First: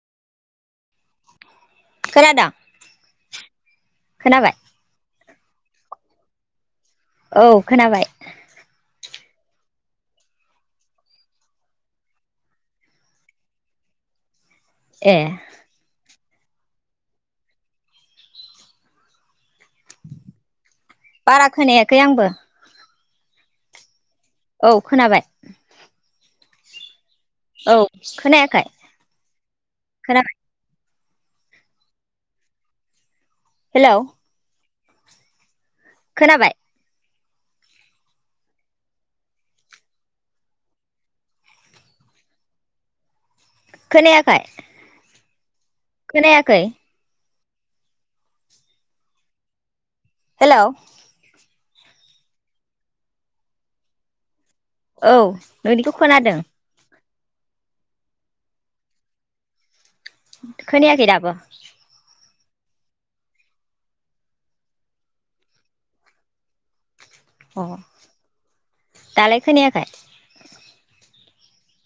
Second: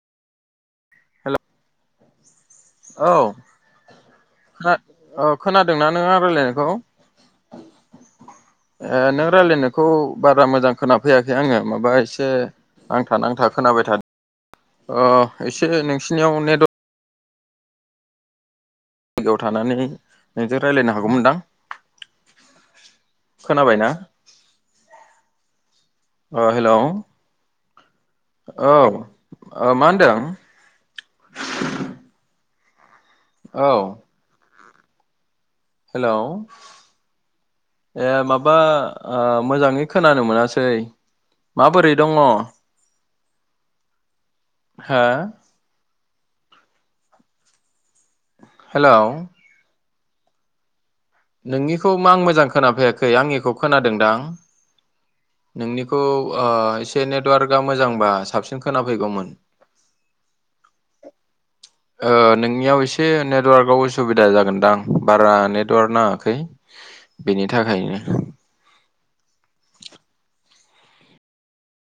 हेल' खोनादों औ खोनाबाय खोनादोंना नों आं रायज्लायनायखौ? औ खोनाबाय। ए नों रायलायनायखौ बारा मोजां खोनाफैयाखै आङो माबा एसे। नांथा नांथा खोनाबाय थादों ए ओ एसे नोंसिनियाव नेट। जायगाव थानानै नोंजों रायलायनो हागौमोनदां। बारा खोनायाखै आंबो खोनाबाय ना। औ खोनाबाय। ओ हेल' औ औ खोनायाखै ओ मा होनदों। खोनाबाय हेलौ औ। हेलौ। खोनाबाय ए माबा ओ मोजाङै खोनानो मोनासै। माबोरै दङ। खोनायाखै। हो। खोनायाखै। हेलौ। हेल'। नोंनिखौ मा आं मोजां खोनाफैयाखै आंनिखौ खोनादोंदां। औ नोंनिखौ खोनादों ओ एसे नेटवार्कआ मोजांबा साबसिन खोनाफैगौमोन। खोनायाखै दाबो। ओ नोंनियाव एसे नेटवार्कआव उसुबिदा जागोनदां बारा नेटवार्क। नाङाखै। बेनि अ थाखायनो दालाय खोनायाखै।